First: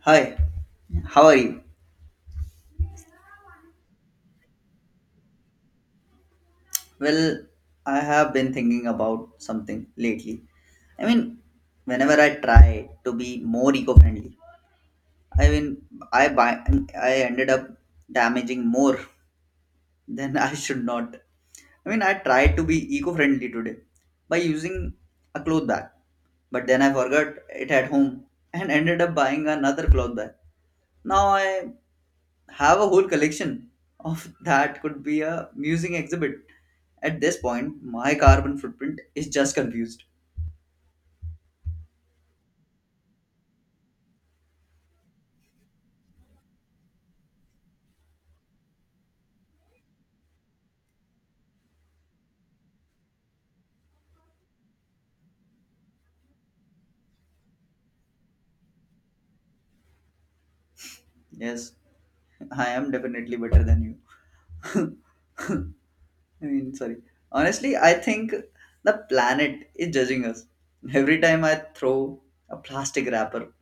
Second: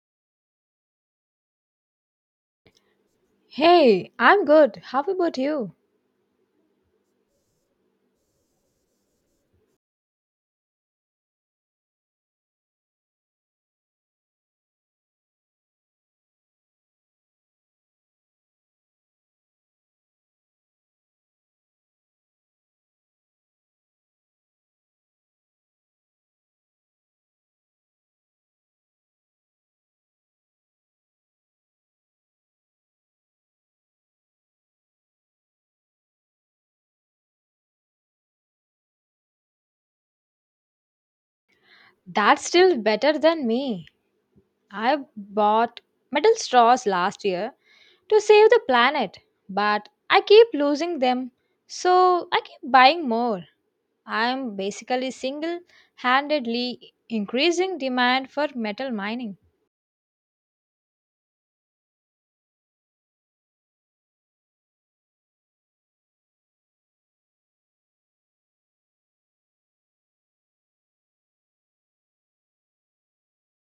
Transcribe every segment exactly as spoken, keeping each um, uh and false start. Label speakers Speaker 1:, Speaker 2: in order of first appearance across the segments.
Speaker 1: Hi, how are you?
Speaker 2: Hey, I'm good. How about you?
Speaker 1: Well, I have been thinking about something lately. I mean, whenever I try to be more eco-friendly, I mean, I buy, I ended up damaging more than I should not. I mean, I tried to be eco-friendly today by using a cloth bag, but then I forgot it at home and ended up buying another cloth bag. Now I have a whole collection of that could be a musing exhibit. At this point, my carbon footprint is just confused.
Speaker 2: That's still better than me. I bought metal straws last year to save the planet, but I keep losing them, so I keep buying more. I'm basically single handedly increasing demand for metal mining.
Speaker 1: Yes, I am definitely better than you. I mean, sorry. Honestly, I think the planet is judging us. Every time I throw a plastic wrapper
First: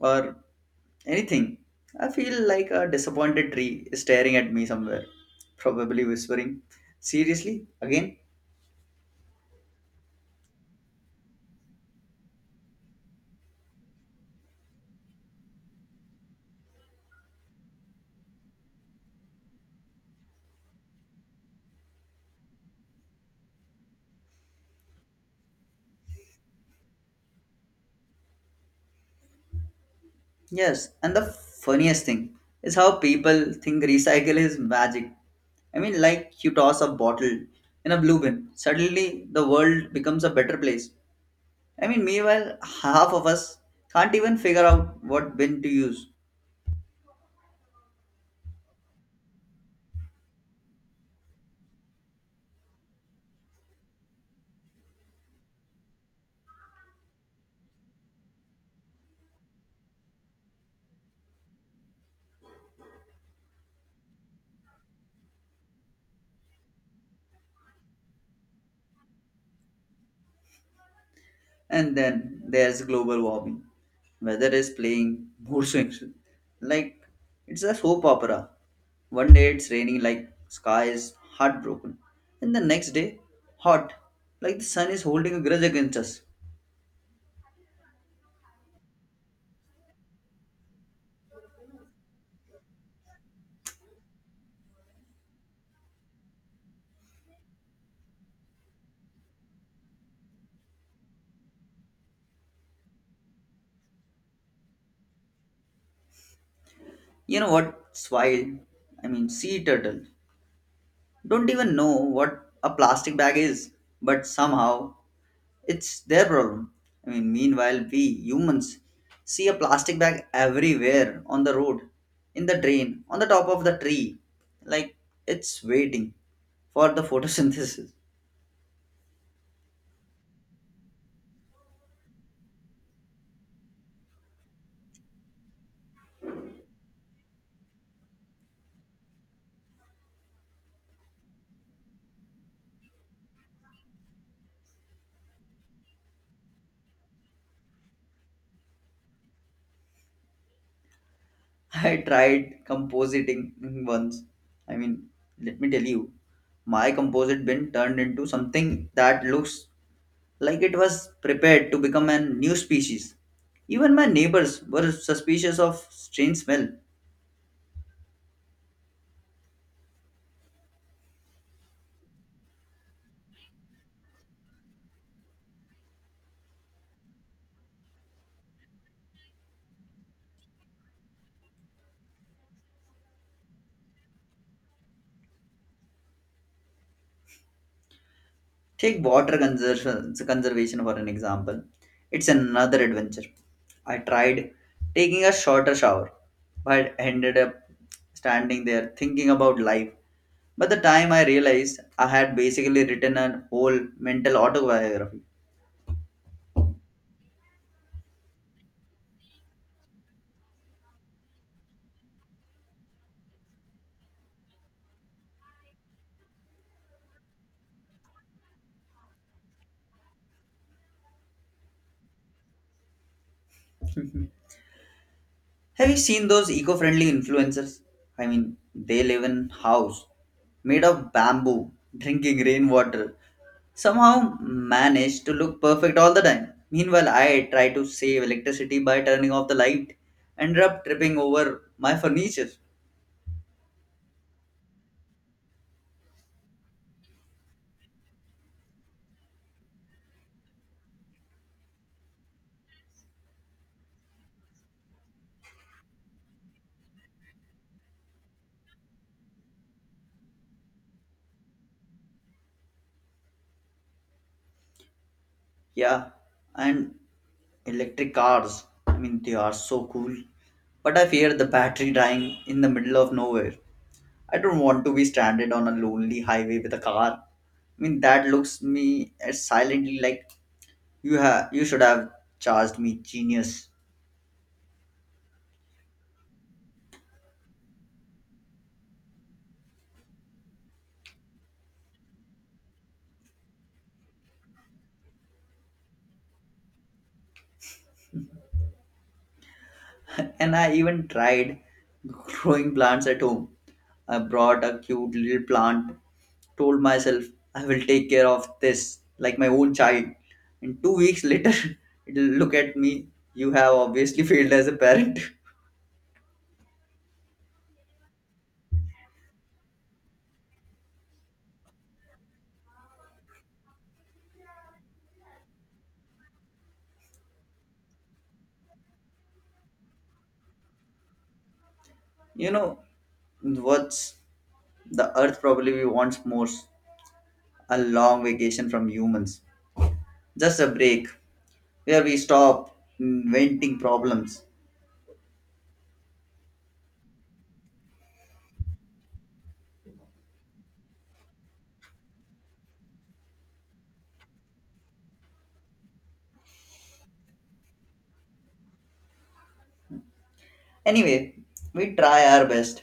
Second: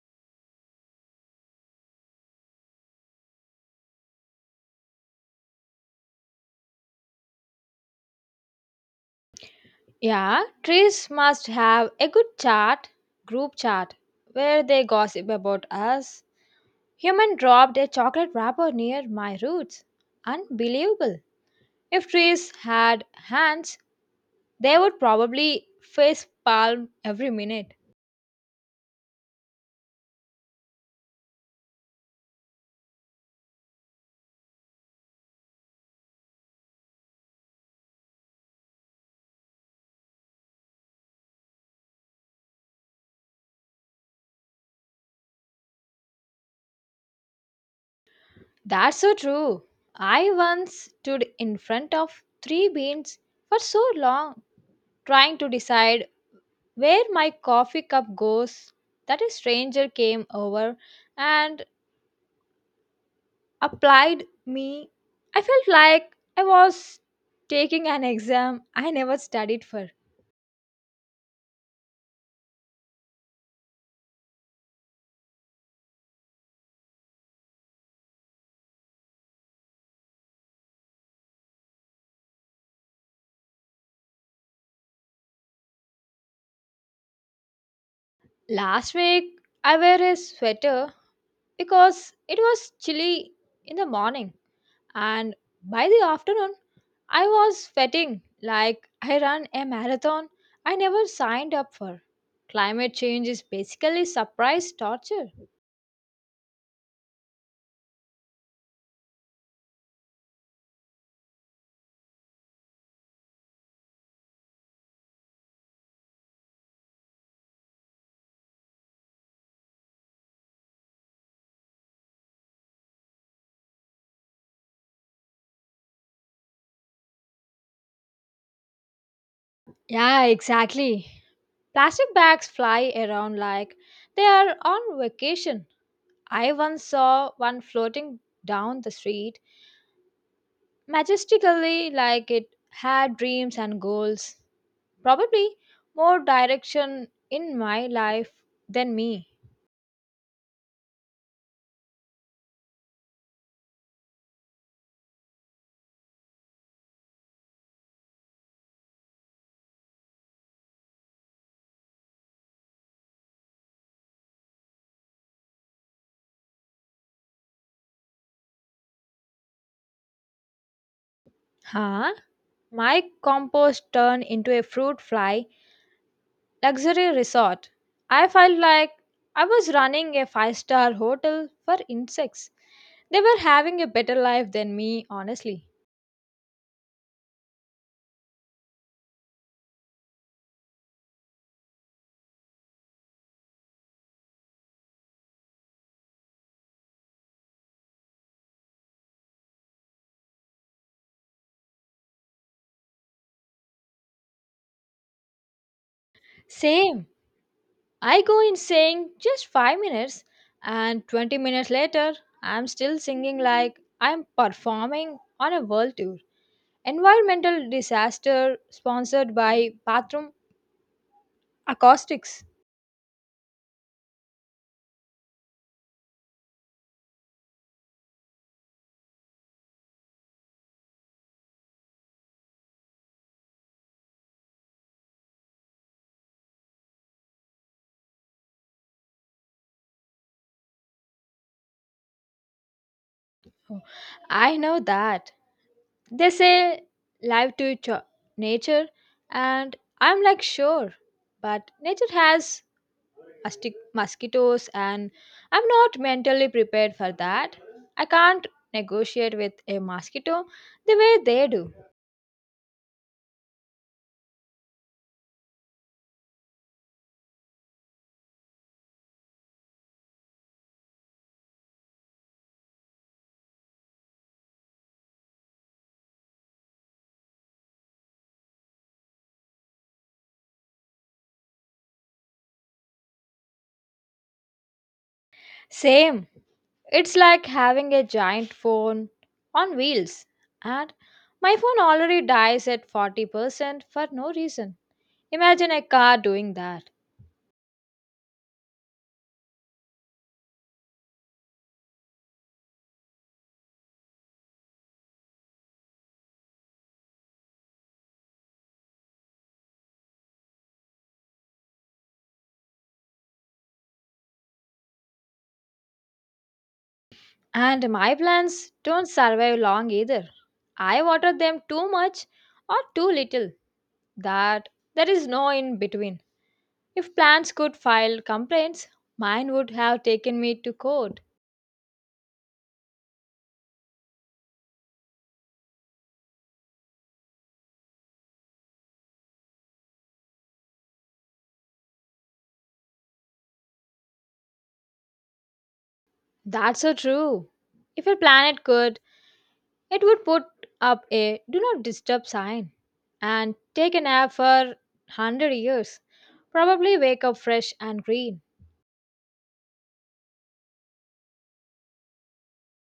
Speaker 1: or anything, I feel like a disappointed tree is staring at me somewhere, probably whispering, Seriously, again?
Speaker 2: Yeah, trees must have a good chat group chat where they gossip about us. Human dropped a chocolate wrapper near my roots. Unbelievable. If trees had hands, they would probably face palm every minute.
Speaker 1: Yes, and the funniest thing is how people think recycle is magic. I mean, like you toss a bottle in a blue bin, suddenly the world becomes a better place. I mean, meanwhile, half of us can't even figure out what bin to use.
Speaker 2: That's so true. I once stood in front of three beans for so long trying to decide where my coffee cup goes that a stranger came over and applied me. I felt like I was taking an exam I never studied for.
Speaker 1: And then there's global warming. Weather is playing mood swings. Like, it's a soap opera. One day it's raining like sky is heartbroken. And the next day, hot, like the sun is holding a grudge against us.
Speaker 2: Last week, I wear a sweater because it was chilly in the morning and by the afternoon I was sweating like I ran a marathon I never signed up for. Climate change is basically surprise torture.
Speaker 1: You know what's wild? I mean, sea turtle don't even know what a plastic bag is, but somehow it's their problem. I mean, meanwhile, we humans see a plastic bag everywhere on the road, in the drain, on the top of the tree, like it's waiting for the photosynthesis.
Speaker 2: Yeah, exactly. Plastic bags fly around like they are on vacation. I once saw one floating down the street majestically like it had dreams and goals. Probably more direction in my life than me.
Speaker 1: I tried compositing once. I mean, let me tell you, my composite bin turned into something that looks like it was prepared to become a new species. Even my neighbors were suspicious of strange smell.
Speaker 2: Huh? My compost turned into a fruit fly luxury resort. I felt like I was running a five star hotel for insects. They were having a better life than me, honestly.
Speaker 1: Take water conservation, conservation for an example. It's another adventure. I tried taking a shorter shower, but ended up standing there thinking about life. By the time I realized, I had basically written a whole mental autobiography.
Speaker 2: Same. I go in saying just five minutes, and twenty minutes later, I'm still singing like I'm performing on a world tour. Environmental disaster sponsored by Bathroom Acoustics.
Speaker 1: Have you seen those eco-friendly influencers? I mean, they live in house made of bamboo, drinking rainwater. Somehow manage to look perfect all the time. Meanwhile, I try to save electricity by turning off the light, ended up tripping over my furniture.
Speaker 2: Oh, I know that. They say live to cho- nature, and I'm like, sure. But nature has mustic- mosquitoes, and I'm not mentally prepared for that. I can't negotiate with a mosquito the way they do.
Speaker 1: Yeah, and electric cars. I mean, they are so cool, but I fear the battery dying in the middle of nowhere. I don't want to be stranded on a lonely highway with a car. I mean, that looks me at silently like you have you should have charged me genius.
Speaker 2: Same. It's like having a giant phone on wheels. And my phone already dies at forty percent for no reason. Imagine a car doing that.
Speaker 1: and I even tried growing plants at home. I brought a cute little plant, told myself I will take care of this like my own child. And two weeks later, it'll look at me. You have obviously failed as a parent.
Speaker 2: And my plants don't survive long either. I water them too much or too little. That there is no in between. If plants could file complaints, mine would have taken me to court.
Speaker 1: You know what's the earth probably wants more a long vacation from humans. Just a break where we stop inventing problems.
Speaker 2: That's so true. If a planet could, it would put up a do not disturb sign and take a nap for one hundred years. Probably wake up fresh and green.
Speaker 1: Anyway, we try our best.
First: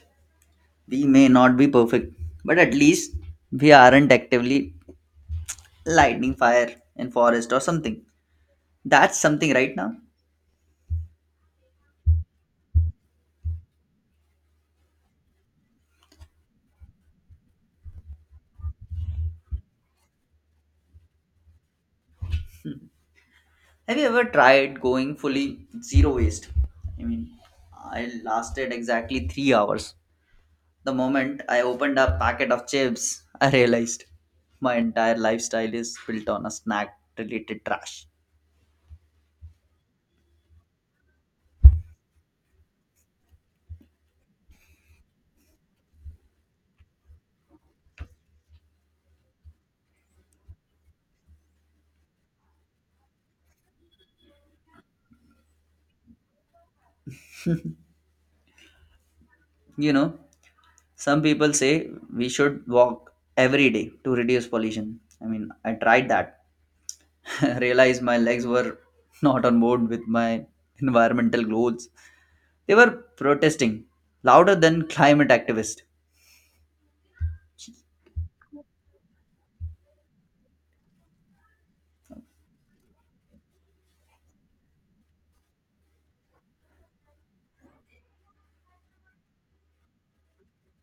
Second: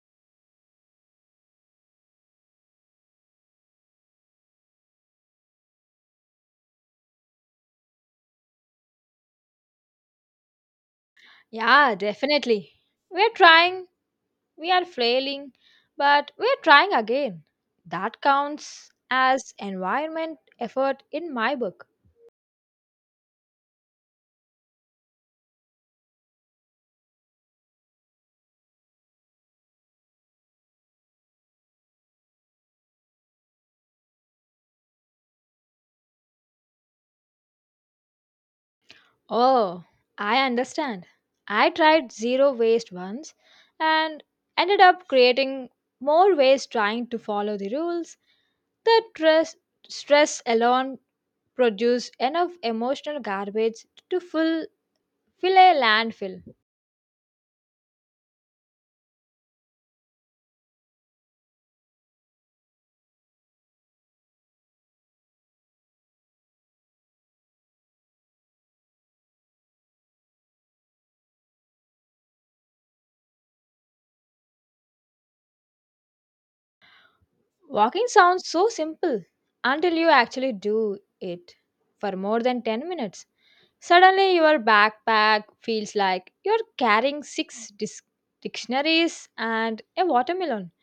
Speaker 1: We may not be perfect, but at least we aren't actively lighting fire in forest or something. That's something right now.
Speaker 2: Yeah, definitely. We're trying, we are flailing, but we're trying again. That counts as environment effort in my book.
Speaker 1: Have you ever tried going fully zero waste? I mean, I lasted exactly three hours. The moment I opened a packet of chips, I realized my entire lifestyle is built on a snack related trash.
Speaker 2: Oh, I understand. I tried zero waste once and ended up creating more waste trying to follow the rules. The stress, stress alone produces enough emotional garbage to fill, fill a landfill.
Speaker 1: You know, some people say we should walk every day to reduce pollution. I mean, I tried that, realized my legs were not on board with my environmental goals. They were protesting louder than climate activists.
Speaker 2: Walking sounds so simple until you actually do it for more than ten minutes. Suddenly, your backpack feels like you're carrying six dis- dictionaries and a watermelon.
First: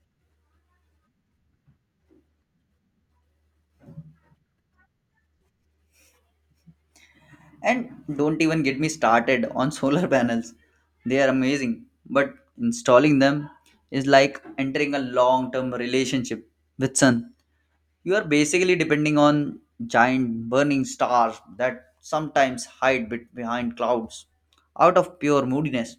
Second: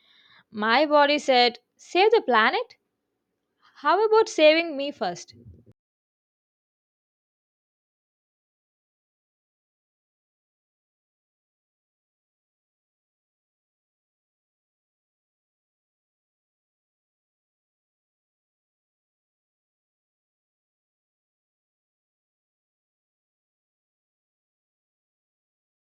Speaker 2: My body said, "Save the planet? How about saving me first?"
Speaker 1: And don't even get me started on solar panels. They are amazing, but installing them is like entering a long-term relationship with sun. You are basically depending on giant burning stars that sometimes hide bet- behind clouds out of pure moodiness.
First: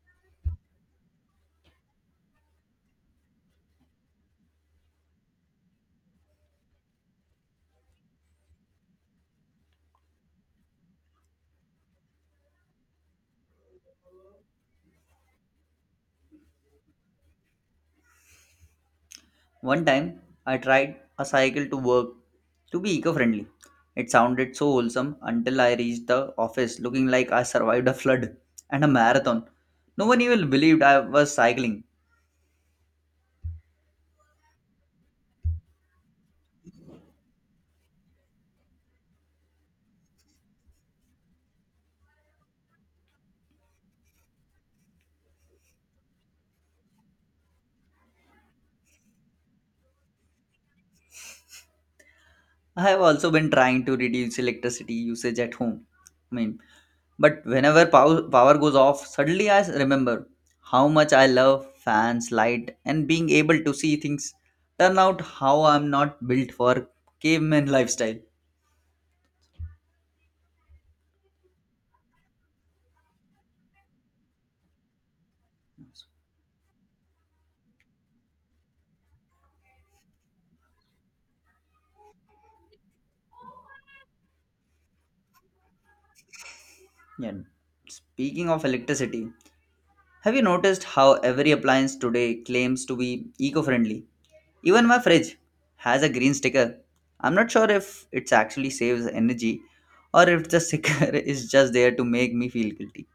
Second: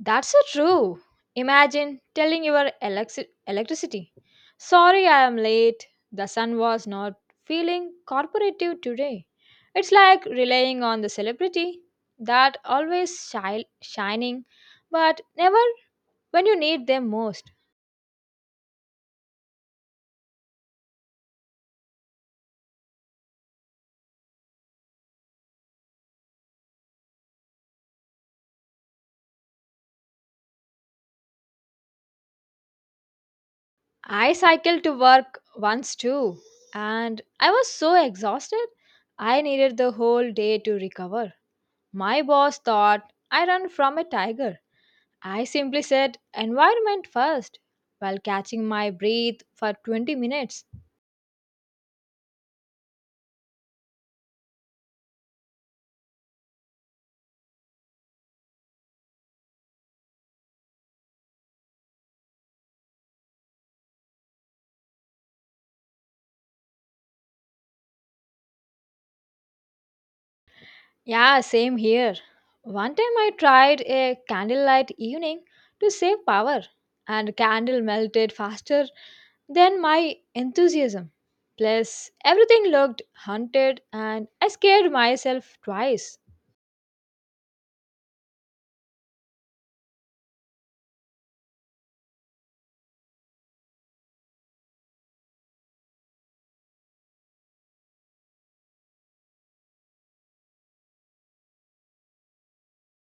Speaker 2: That's so true. Imagine telling your elexi- electricity, sorry I am late, the sun was not feeling corporative today. It's like relying on the celebrity that always shi- shining, but never when you need them most.
Speaker 1: One time, I tried a cycle to work to be eco friendly. It sounded so wholesome until I reached the office looking like I survived a flood and a marathon. No one even believed I was cycling.
Speaker 2: I cycled to work once too, and I was so exhausted, I needed the whole day to recover. My boss thought I ran from a tiger. I simply said environment first while catching my breath for twenty minutes.
Speaker 1: I have also been trying to reduce electricity usage at home. I mean, but whenever pow- power goes off, suddenly I remember how much I love fans, light, and being able to see things. Turn out how I'm not built for caveman lifestyle.
Speaker 2: Yeah, same here. One time I tried a candlelight evening to save power, and candle melted faster than my enthusiasm. Plus, everything looked haunted, and I scared myself twice.
Speaker 1: Yeah. Speaking of electricity, have you noticed how every appliance today claims to be eco friendly? Even my fridge has a green sticker. I'm not sure if it actually saves energy or if the sticker is just there to make me feel guilty.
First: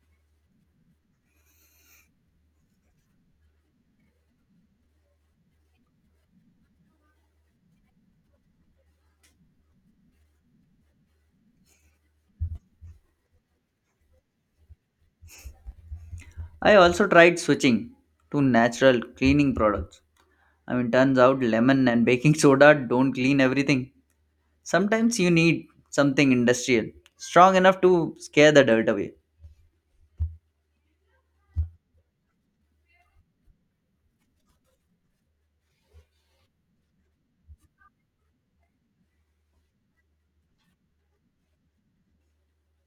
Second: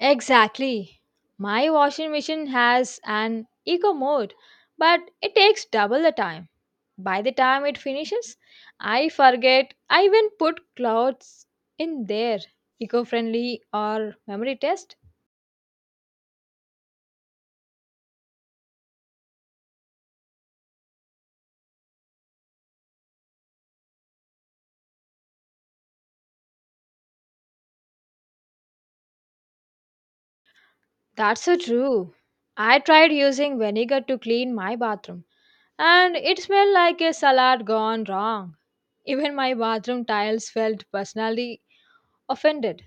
Speaker 2: Exactly. My washing machine has an eco mode, but it takes double the time. By the time it finishes, I forget I even put clothes in there. Eco friendly or memory test?
Speaker 1: I also tried switching to natural cleaning products. I mean, turns out lemon and baking soda don't clean everything. Sometimes you need something industrial, strong enough to scare the dirt away.
Speaker 2: That's so true. I tried using vinegar to clean my bathroom, and it smelled like a salad gone wrong. Even my bathroom tiles felt personally offended.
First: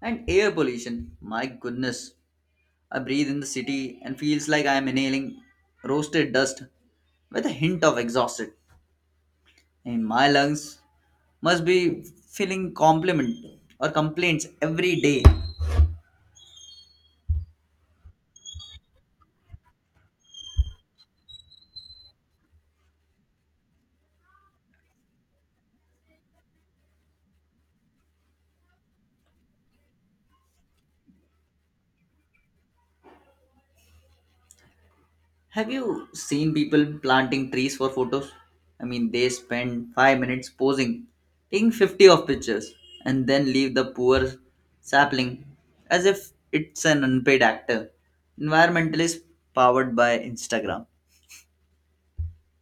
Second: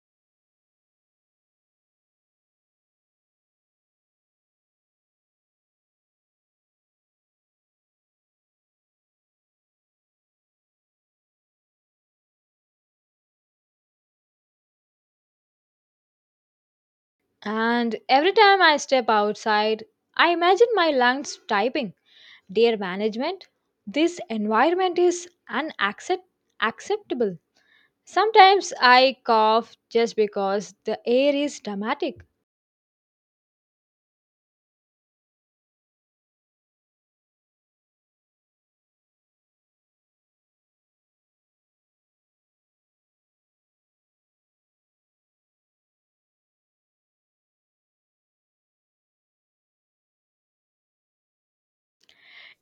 Speaker 1: And air pollution, my goodness, I breathe in the city and feels like I am inhaling roasted dust with a hint of exhausted. And my lungs must be filling compliment or complaints every day.
Speaker 2: And every time I step outside, I imagine my lungs typing, "Dear management, this environment is unaccept- acceptable." Sometimes I cough just because the air is dramatic.
Speaker 1: Have you seen people planting trees for photos? I mean, they spend five minutes posing, taking fifty of pictures, and then leave the poor sapling as if it's an unpaid actor. Environmentalist powered by Instagram.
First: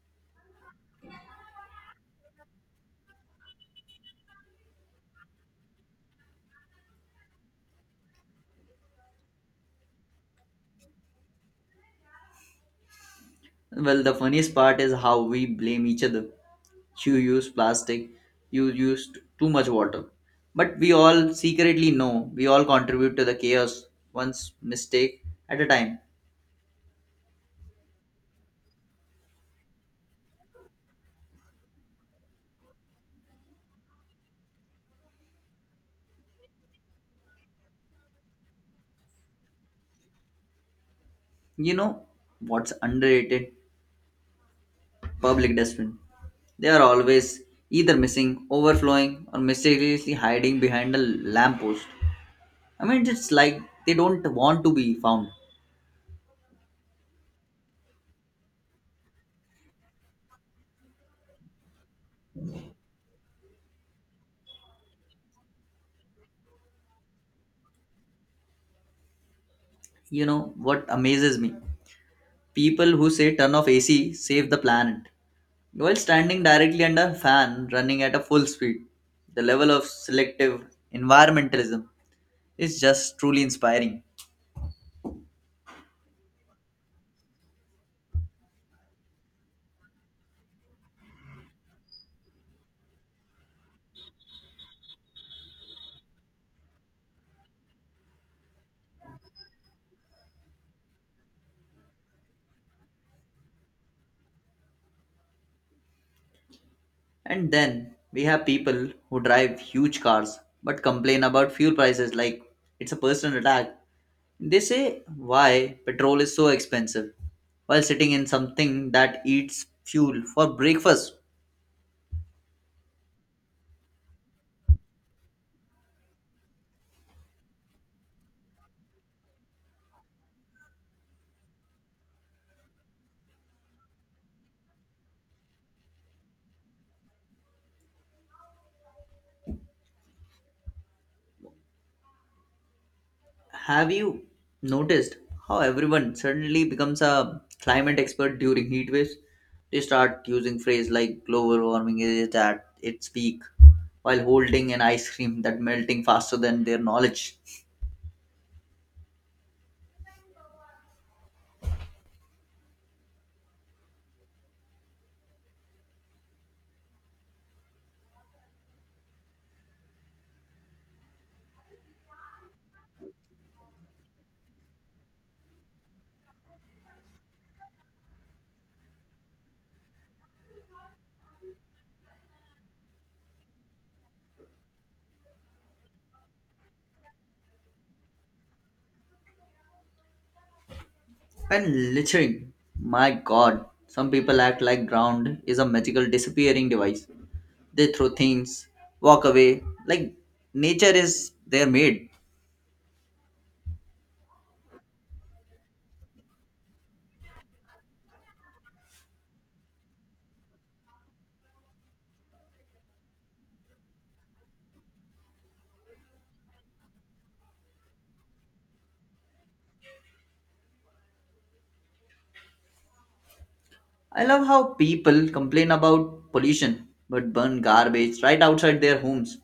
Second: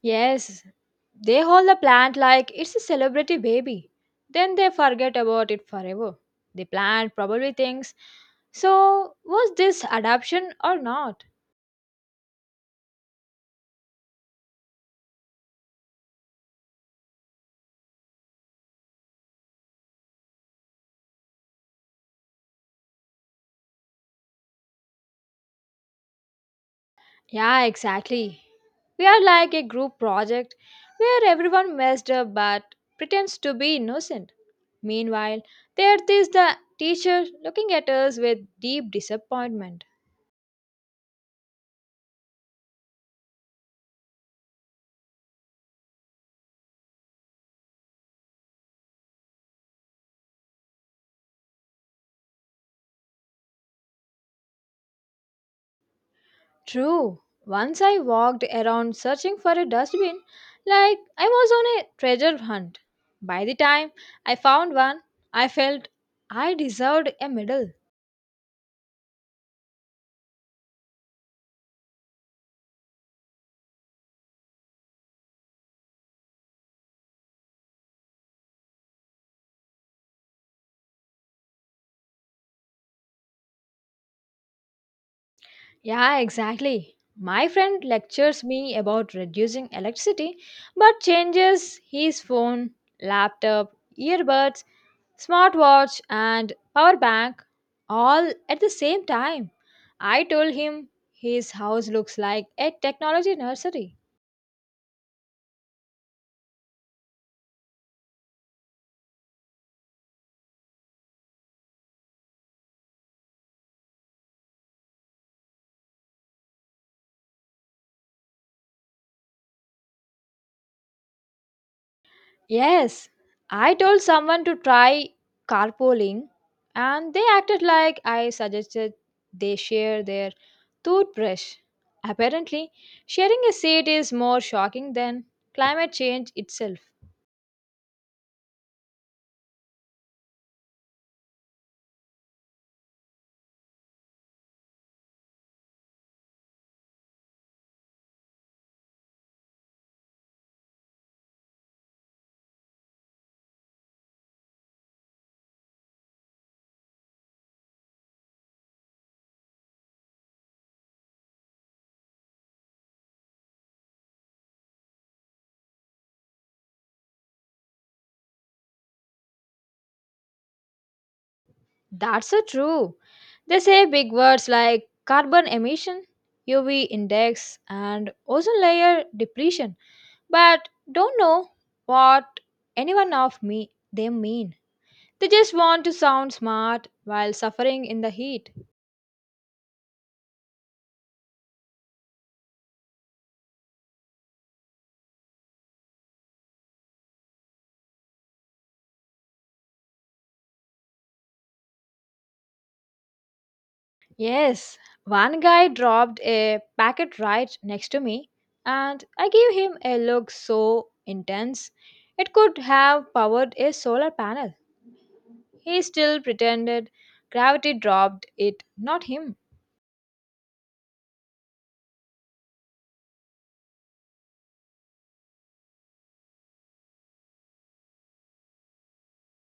Speaker 2: Yes, they hold the plant like it's a celebrity baby. Then they forget about it forever. The plant probably thinks, so was this adoption or not?
Speaker 1: Well, the funniest part is how we blame each other. You use plastic, you used too much water. But we all secretly know we all contribute to the chaos once mistake at a time.
Speaker 2: Yeah, exactly. We are like a group project where everyone messed up but pretends to be innocent. Meanwhile, there is the teacher looking at us with deep disappointment.
Speaker 1: You know what's underrated? Public dustbin. They are always either missing, overflowing, or mysteriously hiding behind a lamppost. I mean, it's like they don't want to be found.
Speaker 2: True, once I walked around searching for a dustbin like I was on a treasure hunt. By the time I found one, I felt I deserved a medal.
Speaker 1: You know what amazes me? People who say turn off A C save the planet while standing directly under a fan running at a full speed, the level of selective environmentalism is just truly inspiring.
Speaker 2: Yeah, exactly. My friend lectures me about reducing electricity but changes his phone, laptop, earbuds, smartwatch, and power bank all at the same time. I told him his house looks like a technology nursery.
Speaker 1: And then we have people who drive huge cars but complain about fuel prices like it's a personal attack. They say why petrol is so expensive while sitting in something that eats fuel for breakfast.
Speaker 2: Yes, I told someone to try carpooling and they acted like I suggested they share their toothbrush. Apparently, sharing a seat is more shocking than climate change itself.
Speaker 1: Have you noticed how everyone suddenly becomes a climate expert during heat waves? They start using phrase like global warming is at its peak while holding an ice cream that melting faster than their knowledge.
Speaker 2: That's so true. They say big words like carbon emission, U V index, and ozone layer depletion, but don't know what anyone of me they mean. They just want to sound smart while suffering in the heat.
Speaker 1: And littering, my god, some people act like ground is a magical disappearing device. They throw things, walk away like nature is their maid.
Speaker 2: Yes, one guy dropped a packet right next to me, and I gave him a look so intense it could have powered a solar panel. He still pretended gravity dropped it, not him.
Speaker 1: I love how people complain about pollution but burn garbage right outside their homes.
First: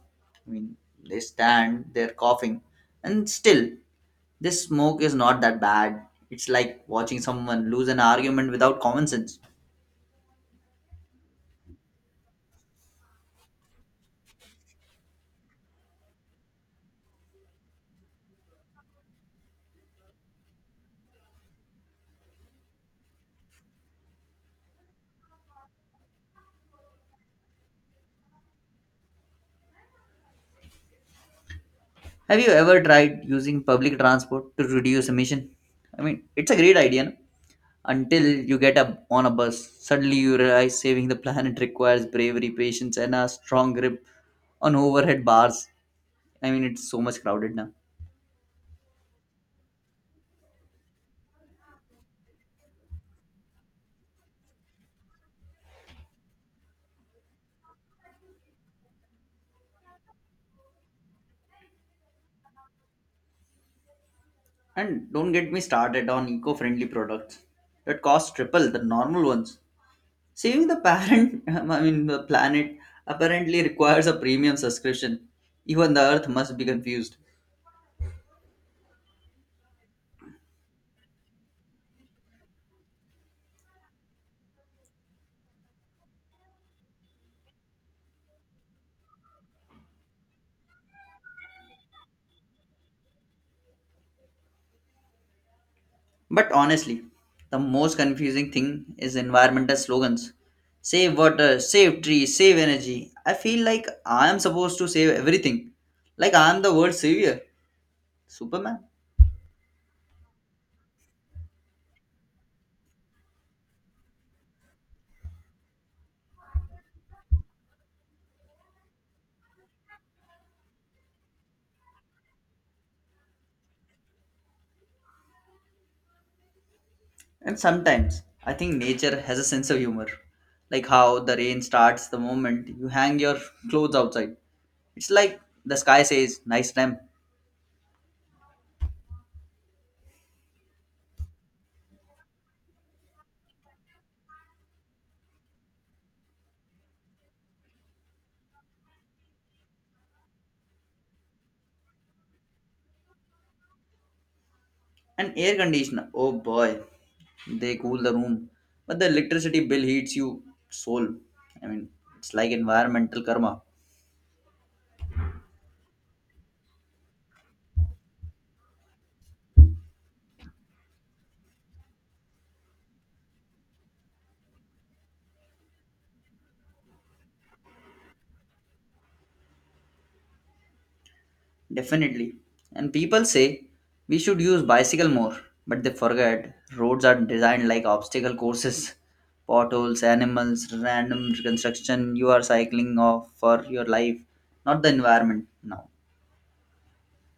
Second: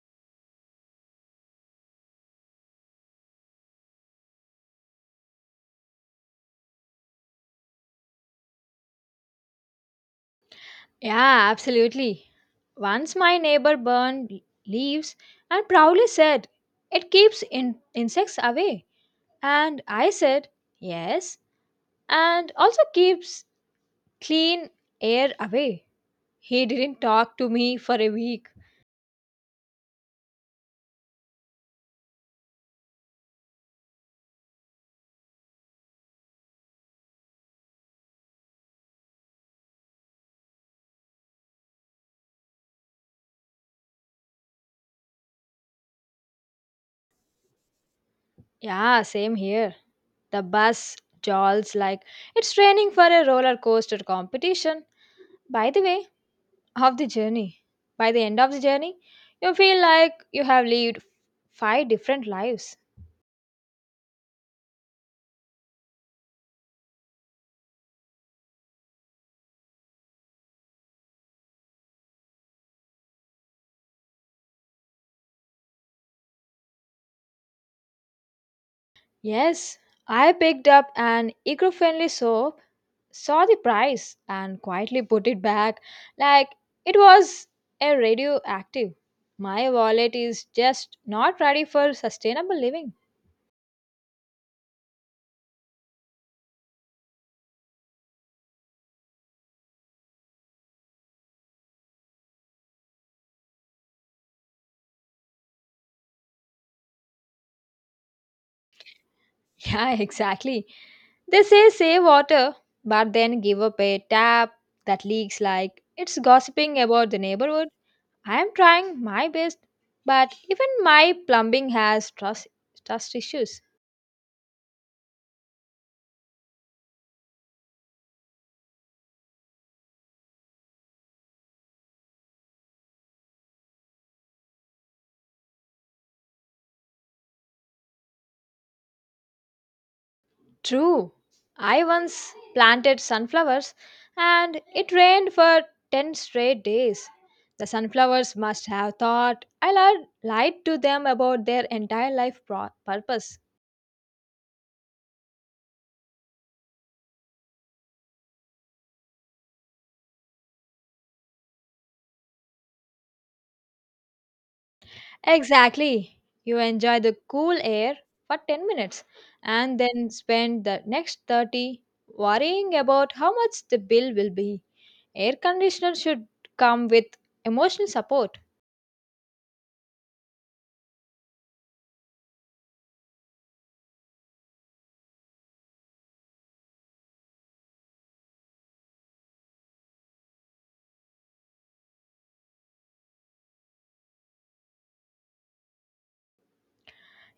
Speaker 1: I mean, they stand, they're coughing, and still, this smoke is not that bad. It's like watching someone lose an argument without common sense.
Speaker 2: Yeah, absolutely. Once my neighbor burned leaves and proudly said, "It keeps in- insects away." And I said, "Yes, and also keeps clean air away." He didn't talk to me for a week.
Speaker 1: Have you ever tried using public transport to reduce emission? I mean, it's a great idea no? Until you get up on a bus. Suddenly, you realize saving the planet requires bravery, patience, and a strong grip on overhead bars. I mean, it's so much crowded now.
Speaker 2: Yeah, same here. The bus jolts like it's training for a roller coaster competition. By the way, of the journey, by the end of the journey, you feel like you have lived five different lives.
Speaker 1: And don't get me started on eco friendly products that cost triple the normal ones. Saving the parent, I mean, the planet, apparently requires a premium subscription. Even the earth must be confused.
Speaker 2: Yes, I picked up an eco friendly soap saw the price and quietly put it back like it was a radioactive. My wallet is just not ready for sustainable living.
Speaker 1: But honestly, the most confusing thing is environmental slogans save water, save trees, save energy. I feel like I am supposed to save everything. Like I am the world savior. Superman.
Speaker 2: Yeah, exactly. They say save water, but then give up a tap that leaks like it's gossiping about the neighborhood. I am trying my best, but even my plumbing has trust, trust issues.
Speaker 1: And sometimes I think nature has a sense of humor, like how the rain starts the moment you hang your clothes outside. It's like the sky says, nice time.
Speaker 2: True. I once planted sunflowers and it rained for ten straight days. The sunflowers must have thought I lied lied to them about their entire life pro- purpose.
Speaker 1: And air conditioner, oh boy, they cool the room. But the electricity bill heats you soul. I mean, it's like environmental karma.
Speaker 2: Exactly. You enjoy the cool air for ten minutes and then spend the next thirty worrying about how much the bill will be. Air conditioner should come with emotional support.
Speaker 1: Definitely. And people say we should use bicycle more, but they forget roads are designed like obstacle courses, potholes, animals, random construction. You are cycling off for your life, not the environment now.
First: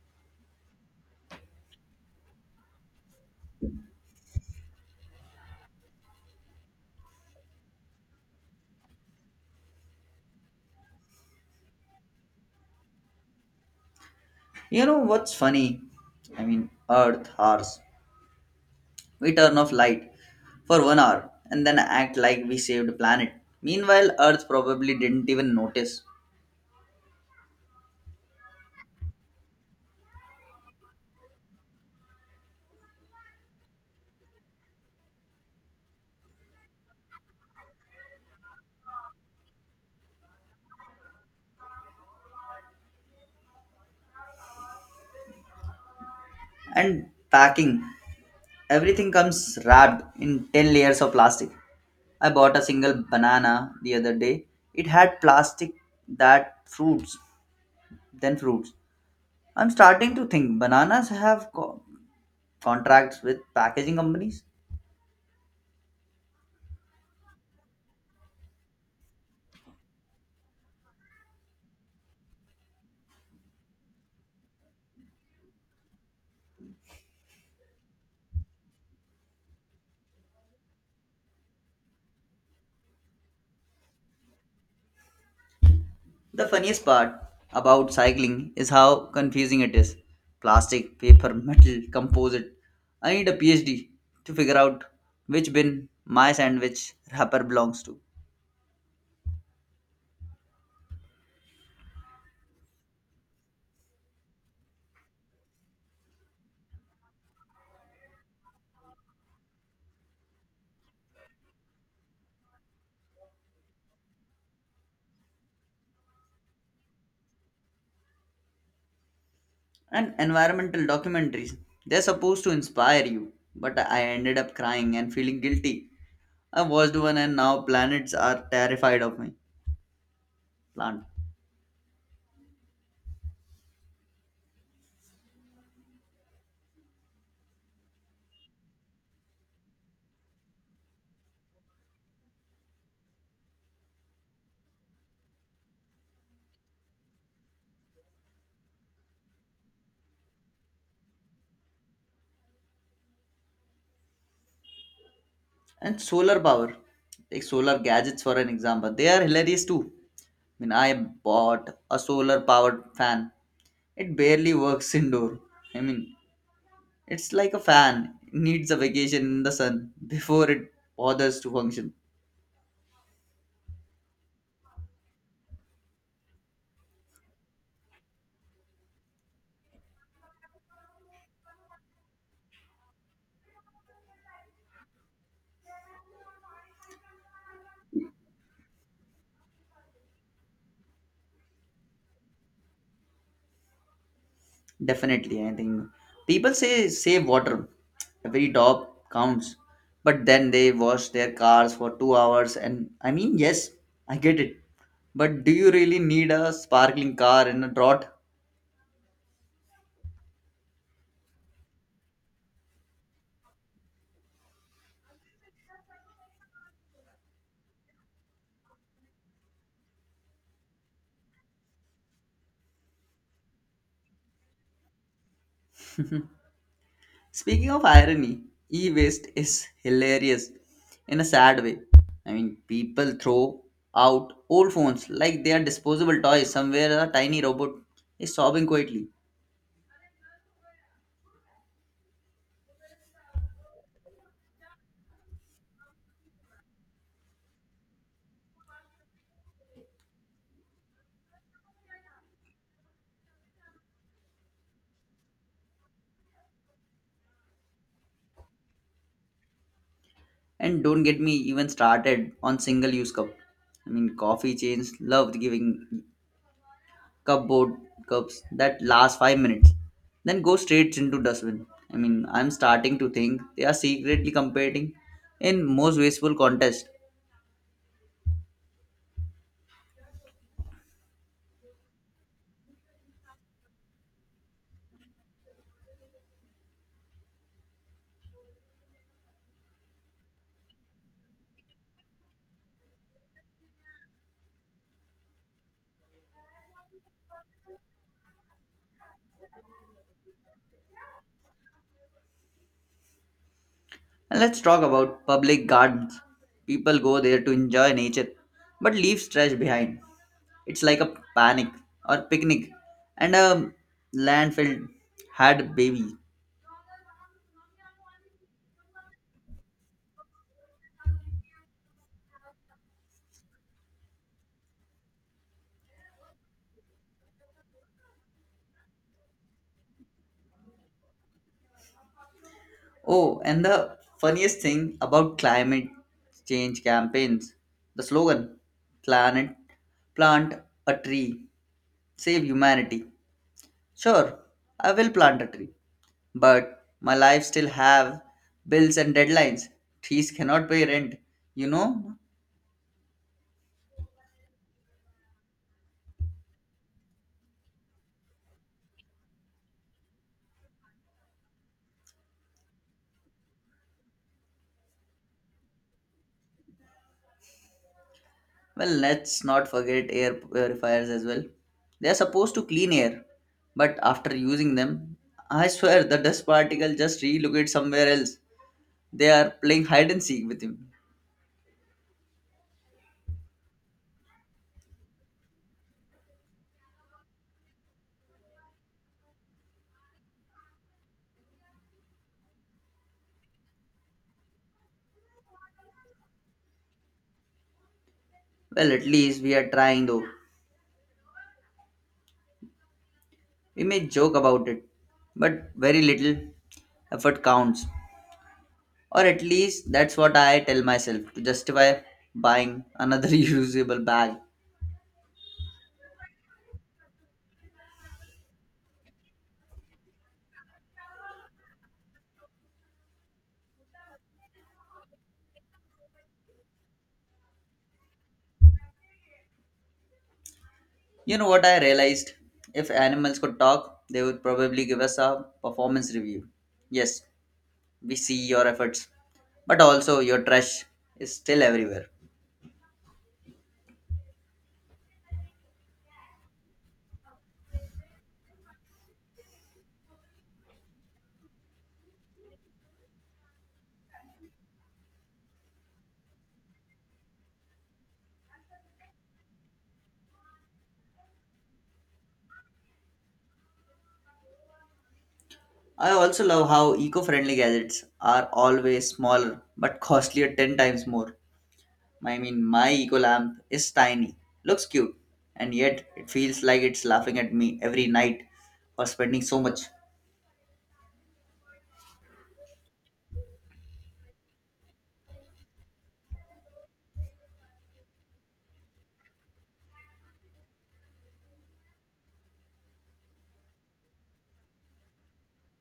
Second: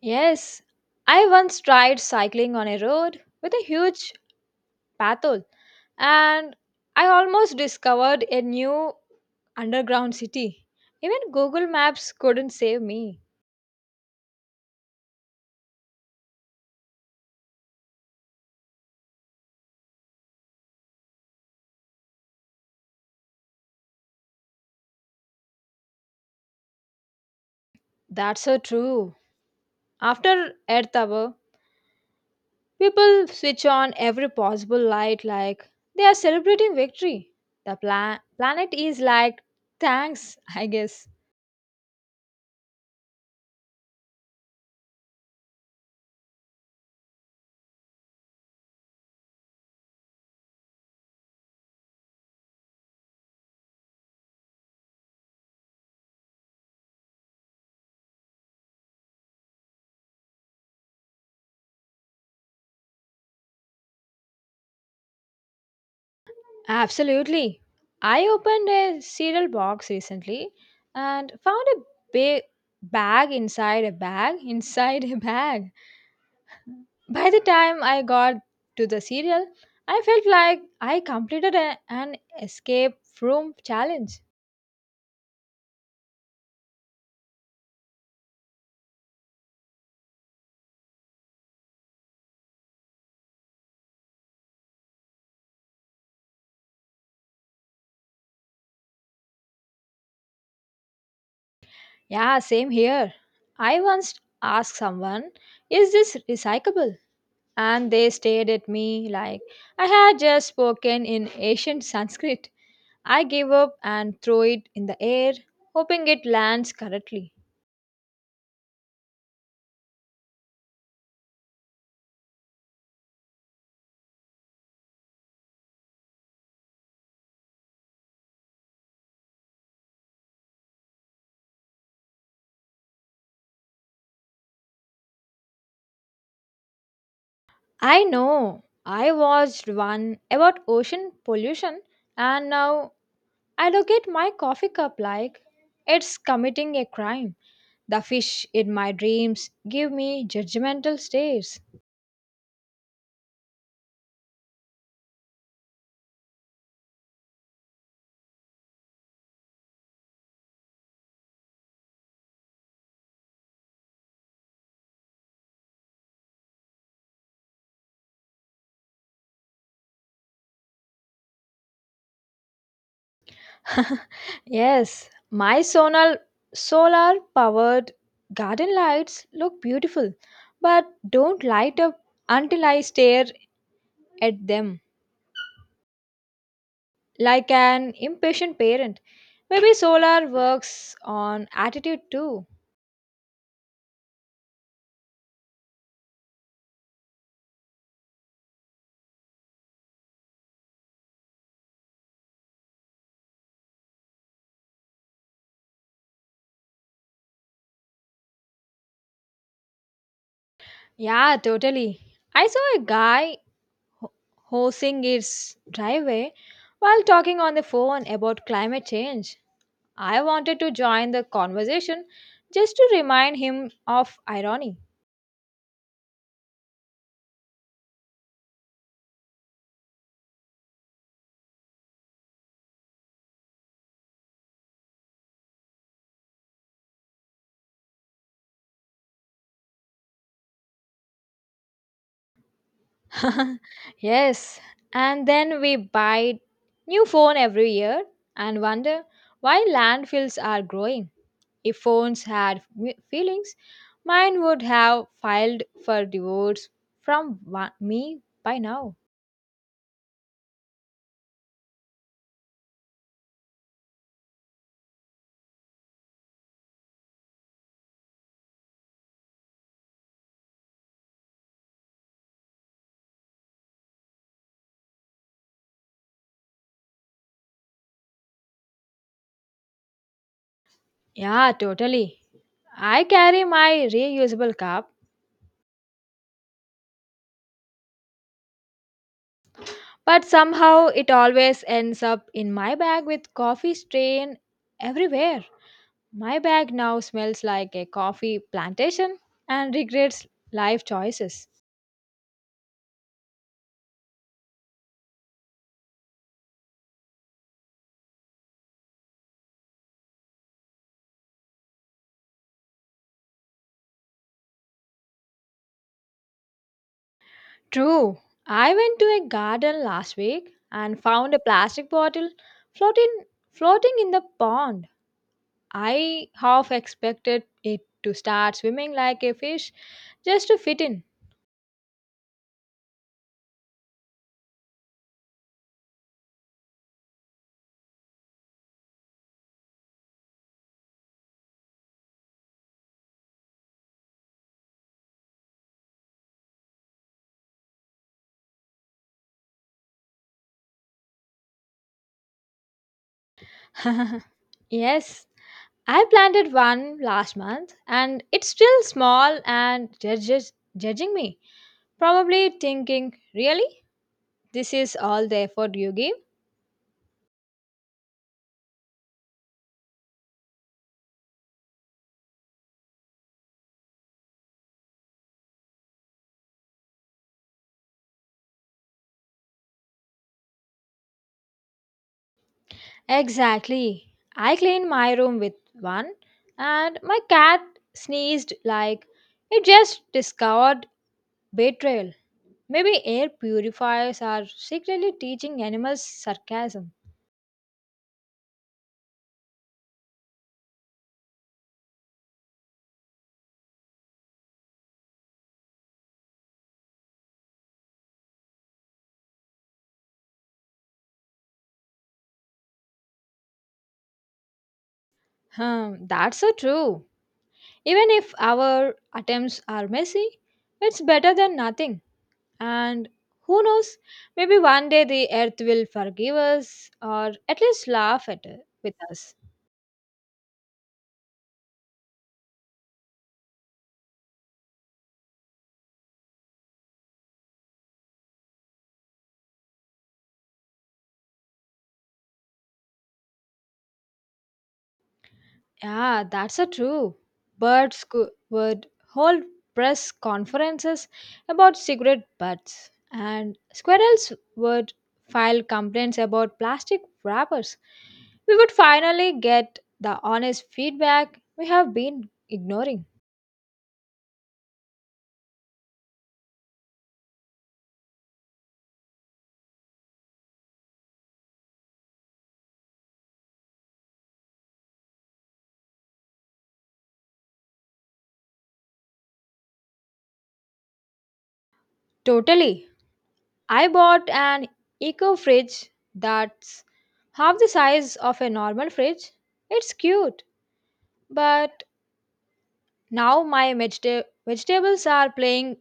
Speaker 2: Yes, I once tried cycling on a road with a huge pathol and I almost discovered a new underground city. Even Google Maps couldn't save me.
Speaker 1: You know what's funny? I mean, Earth, ours. We turn off light for one hour and then act like we saved the planet. Meanwhile, Earth probably didn't even notice.
Speaker 2: That's so true. After Earth Hour, people switch on every possible light like they are celebrating victory. The pla- planet is like, thanks, I guess.
Speaker 1: And packing. Everything comes wrapped in ten layers of plastic. I bought a single banana the other day. It had plastic that fruits, then fruits. I'm starting to think bananas have co- contracts with packaging companies.
Speaker 2: Absolutely. I opened a cereal box recently and found a big bag inside a bag inside a bag. By the time I got to the cereal, I felt like I completed a- an escape room challenge.
Speaker 1: The funniest part about cycling is how confusing it is. Plastic, paper, metal, composite. I need a PhD to figure out which bin my sandwich wrapper belongs to.
Speaker 2: Yeah, same here. I once asked someone, "Is this recyclable?" And they stared at me like I had just spoken in ancient Sanskrit. I give up and throw it in the air, hoping it lands correctly.
Speaker 1: And environmental documentaries. They're supposed to inspire you, but I ended up crying and feeling guilty. I watched one and now planets are terrified of me. Plant.
Speaker 2: I know. I watched one about ocean pollution and now I look at my coffee cup like it's committing a crime. The fish in my dreams give me judgmental stares.
Speaker 1: And solar power. Take solar gadgets for an example. They are hilarious too. I mean, I bought a solar powered fan. It barely works indoor. I mean, it's like a fan. It needs a vacation in the sun before it bothers to function.
Speaker 2: Yes, my solar solar powered garden lights look beautiful but don't light up until I stare at them. Like an impatient parent, maybe solar works on attitude too.
Speaker 1: Definitely, I think people say save water. Every drop counts. But then they wash their cars for two hours, and I mean, yes, I get it. But do you really need a sparkling car in a drought?
Speaker 2: Yeah, totally. I saw a guy ho- hosing his driveway while talking on the phone about climate change. I wanted to join the conversation just to remind him of irony.
Speaker 1: Speaking of irony, e waste is hilarious in a sad way. I mean, people throw out old phones like they are disposable toys. Somewhere, a tiny robot is sobbing quietly.
Speaker 2: Yes, and then we buy new phone every year and wonder why landfills are growing. If phones had fe- feelings, mine would have filed for divorce from wa- me by now.
Speaker 1: And don't get me even started on single use cup. I mean, coffee chains loved giving cupboard cups that last five minutes, then go straight into dustbin. I mean, I'm starting to think they are secretly competing in most wasteful contest.
Speaker 2: Yeah, totally. I carry my reusable cup, but somehow it always ends up in my bag with coffee stain everywhere. My bag now smells like a coffee plantation and regrets life choices.
Speaker 1: And let's talk about public gardens. People go there to enjoy nature, but leave trash behind. It's like a panic or picnic, and a landfill had a baby.
Speaker 2: True. I went to a garden last week and found a plastic bottle floating floating in the pond. I half expected it to start swimming like a fish just to fit in.
Speaker 1: Oh, and the funniest thing about climate change campaigns, the slogan planet plant a tree, save humanity. Sure, I will plant a tree, but my life still have bills and deadlines. Trees cannot pay rent, you know?
Speaker 2: Yes, I planted one last month and it's still small and judges judging me. Probably thinking, really? This is all the effort you give?
Speaker 1: Well, let's not forget air purifiers as well. They are supposed to clean air, but after using them, I swear the dust particle just relocate somewhere else. They are playing hide and seek with him.
Speaker 2: Exactly. I cleaned my room with one and my cat sneezed like it just discovered betrayal. Maybe air purifiers are secretly teaching animals sarcasm.
Speaker 1: Well, at least we are trying though. We may joke about it, but very little effort counts. Or at least that's what I tell myself to justify buying another reusable bag.
Speaker 2: Hmm, that's so true. Even if our attempts are messy, it's better than nothing. And who knows, maybe one day the earth will forgive us or at least laugh at it with us.
Speaker 1: You know what I realized? If animals could talk, they would probably give us a performance review. Yes, we see your efforts, but also your trash is still everywhere.
Speaker 2: Yeah, that's a true. Birds cou- would hold press conferences about cigarette butts, and squirrels would file complaints about plastic wrappers. We would finally get the honest feedback we have been ignoring.
Speaker 1: I also love how eco friendly gadgets are always smaller but costlier ten times more. I mean, my eco lamp is tiny, looks cute, and yet it feels like it's laughing at me every night for spending so much.
Speaker 2: Totally. I bought an eco fridge that's half the size of a normal fridge. It's cute, but now my vegeta- vegetables are playing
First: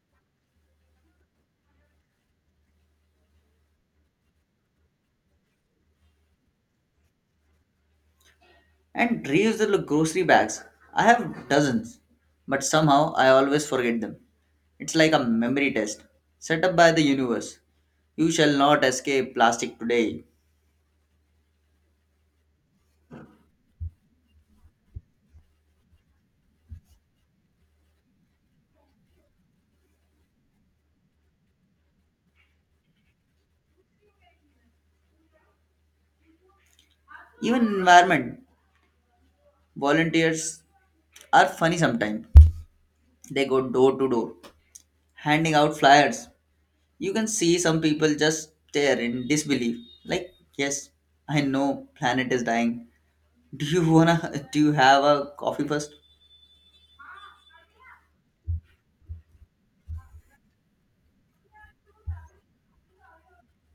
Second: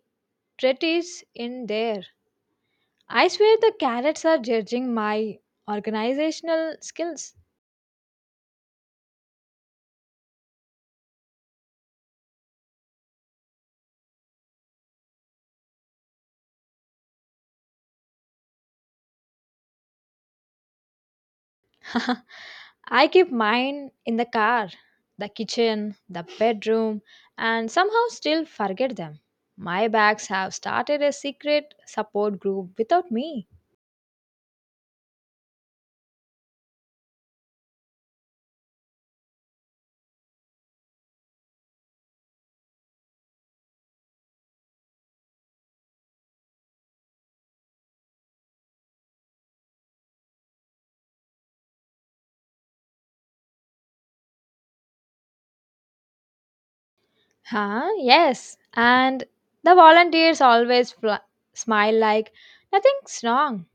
Speaker 2: Tret is in there. I swear the carrots are judging my organizational skills.
Speaker 1: And reusable grocery bags, I have dozens, but somehow I always forget them. It's like a memory test set up by the universe. You shall not escape plastic today.
Speaker 2: I keep mine in the car, the kitchen, the bedroom, and somehow still forget them. My bags have started a secret support group without me.
Speaker 1: Even environment volunteers are funny sometimes. They go door to door, handing out flyers you can see some people just stare in disbelief like yes I know planet is dying do you wanna do you have a coffee first?
Speaker 2: Huh? Yes. And the volunteers always fl- smile like nothing's wrong,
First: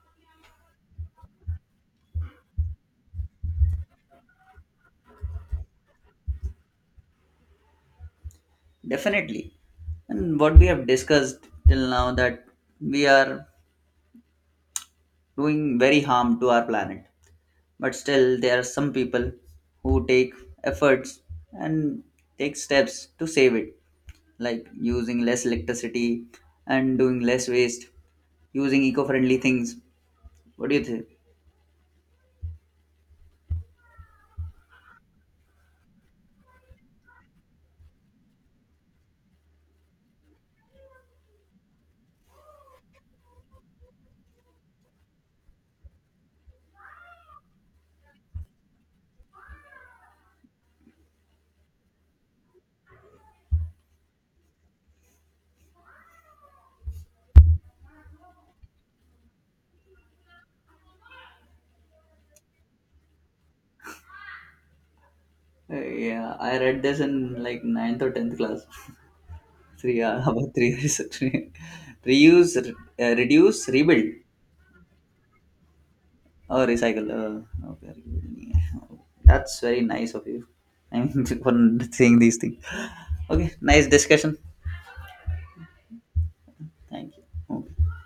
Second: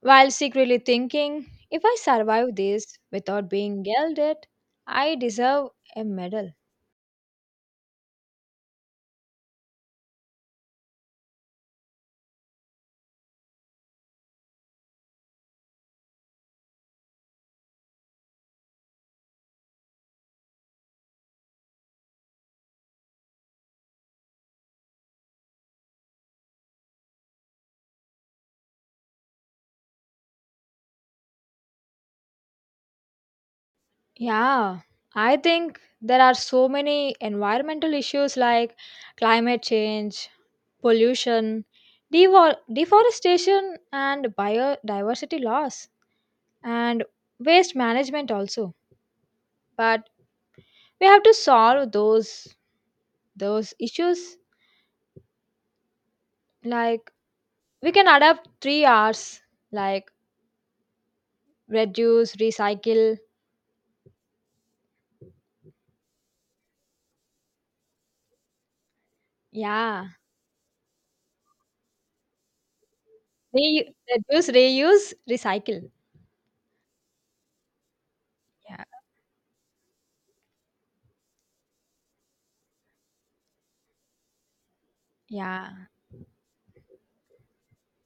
Speaker 2: while secretly thinking, if I survive this without being yelled at, I deserve a medal.
Speaker 1: Definitely. And what we have discussed till now that we are doing very harm to our planet, but still there are some people who take efforts and take steps to save it, like using less electricity and doing less waste, using eco-friendly things. What do you think?
Speaker 2: Yeah, I think there are so many environmental issues like climate change, pollution, devor- deforestation, and biodiversity loss, and waste management also. But we have to solve those those issues. Like we can adapt three R's, like reduce, recycle.
Speaker 1: Uh, yeah, I read this in like ninth or tenth class. Three
Speaker 2: Yeah.
Speaker 1: uh, about three years. Actually. Reuse, re- uh, reduce,
Speaker 2: Reu-
Speaker 1: rebuild,
Speaker 2: reduce, reuse, recycle.
Speaker 1: or recycle. Uh, okay, rebuild.
Speaker 2: Yeah.
Speaker 1: Yeah. That's very nice of you. I mean, for saying these things. Okay, nice discussion.
Speaker 2: Yeah.
Speaker 1: Thank you. Okay.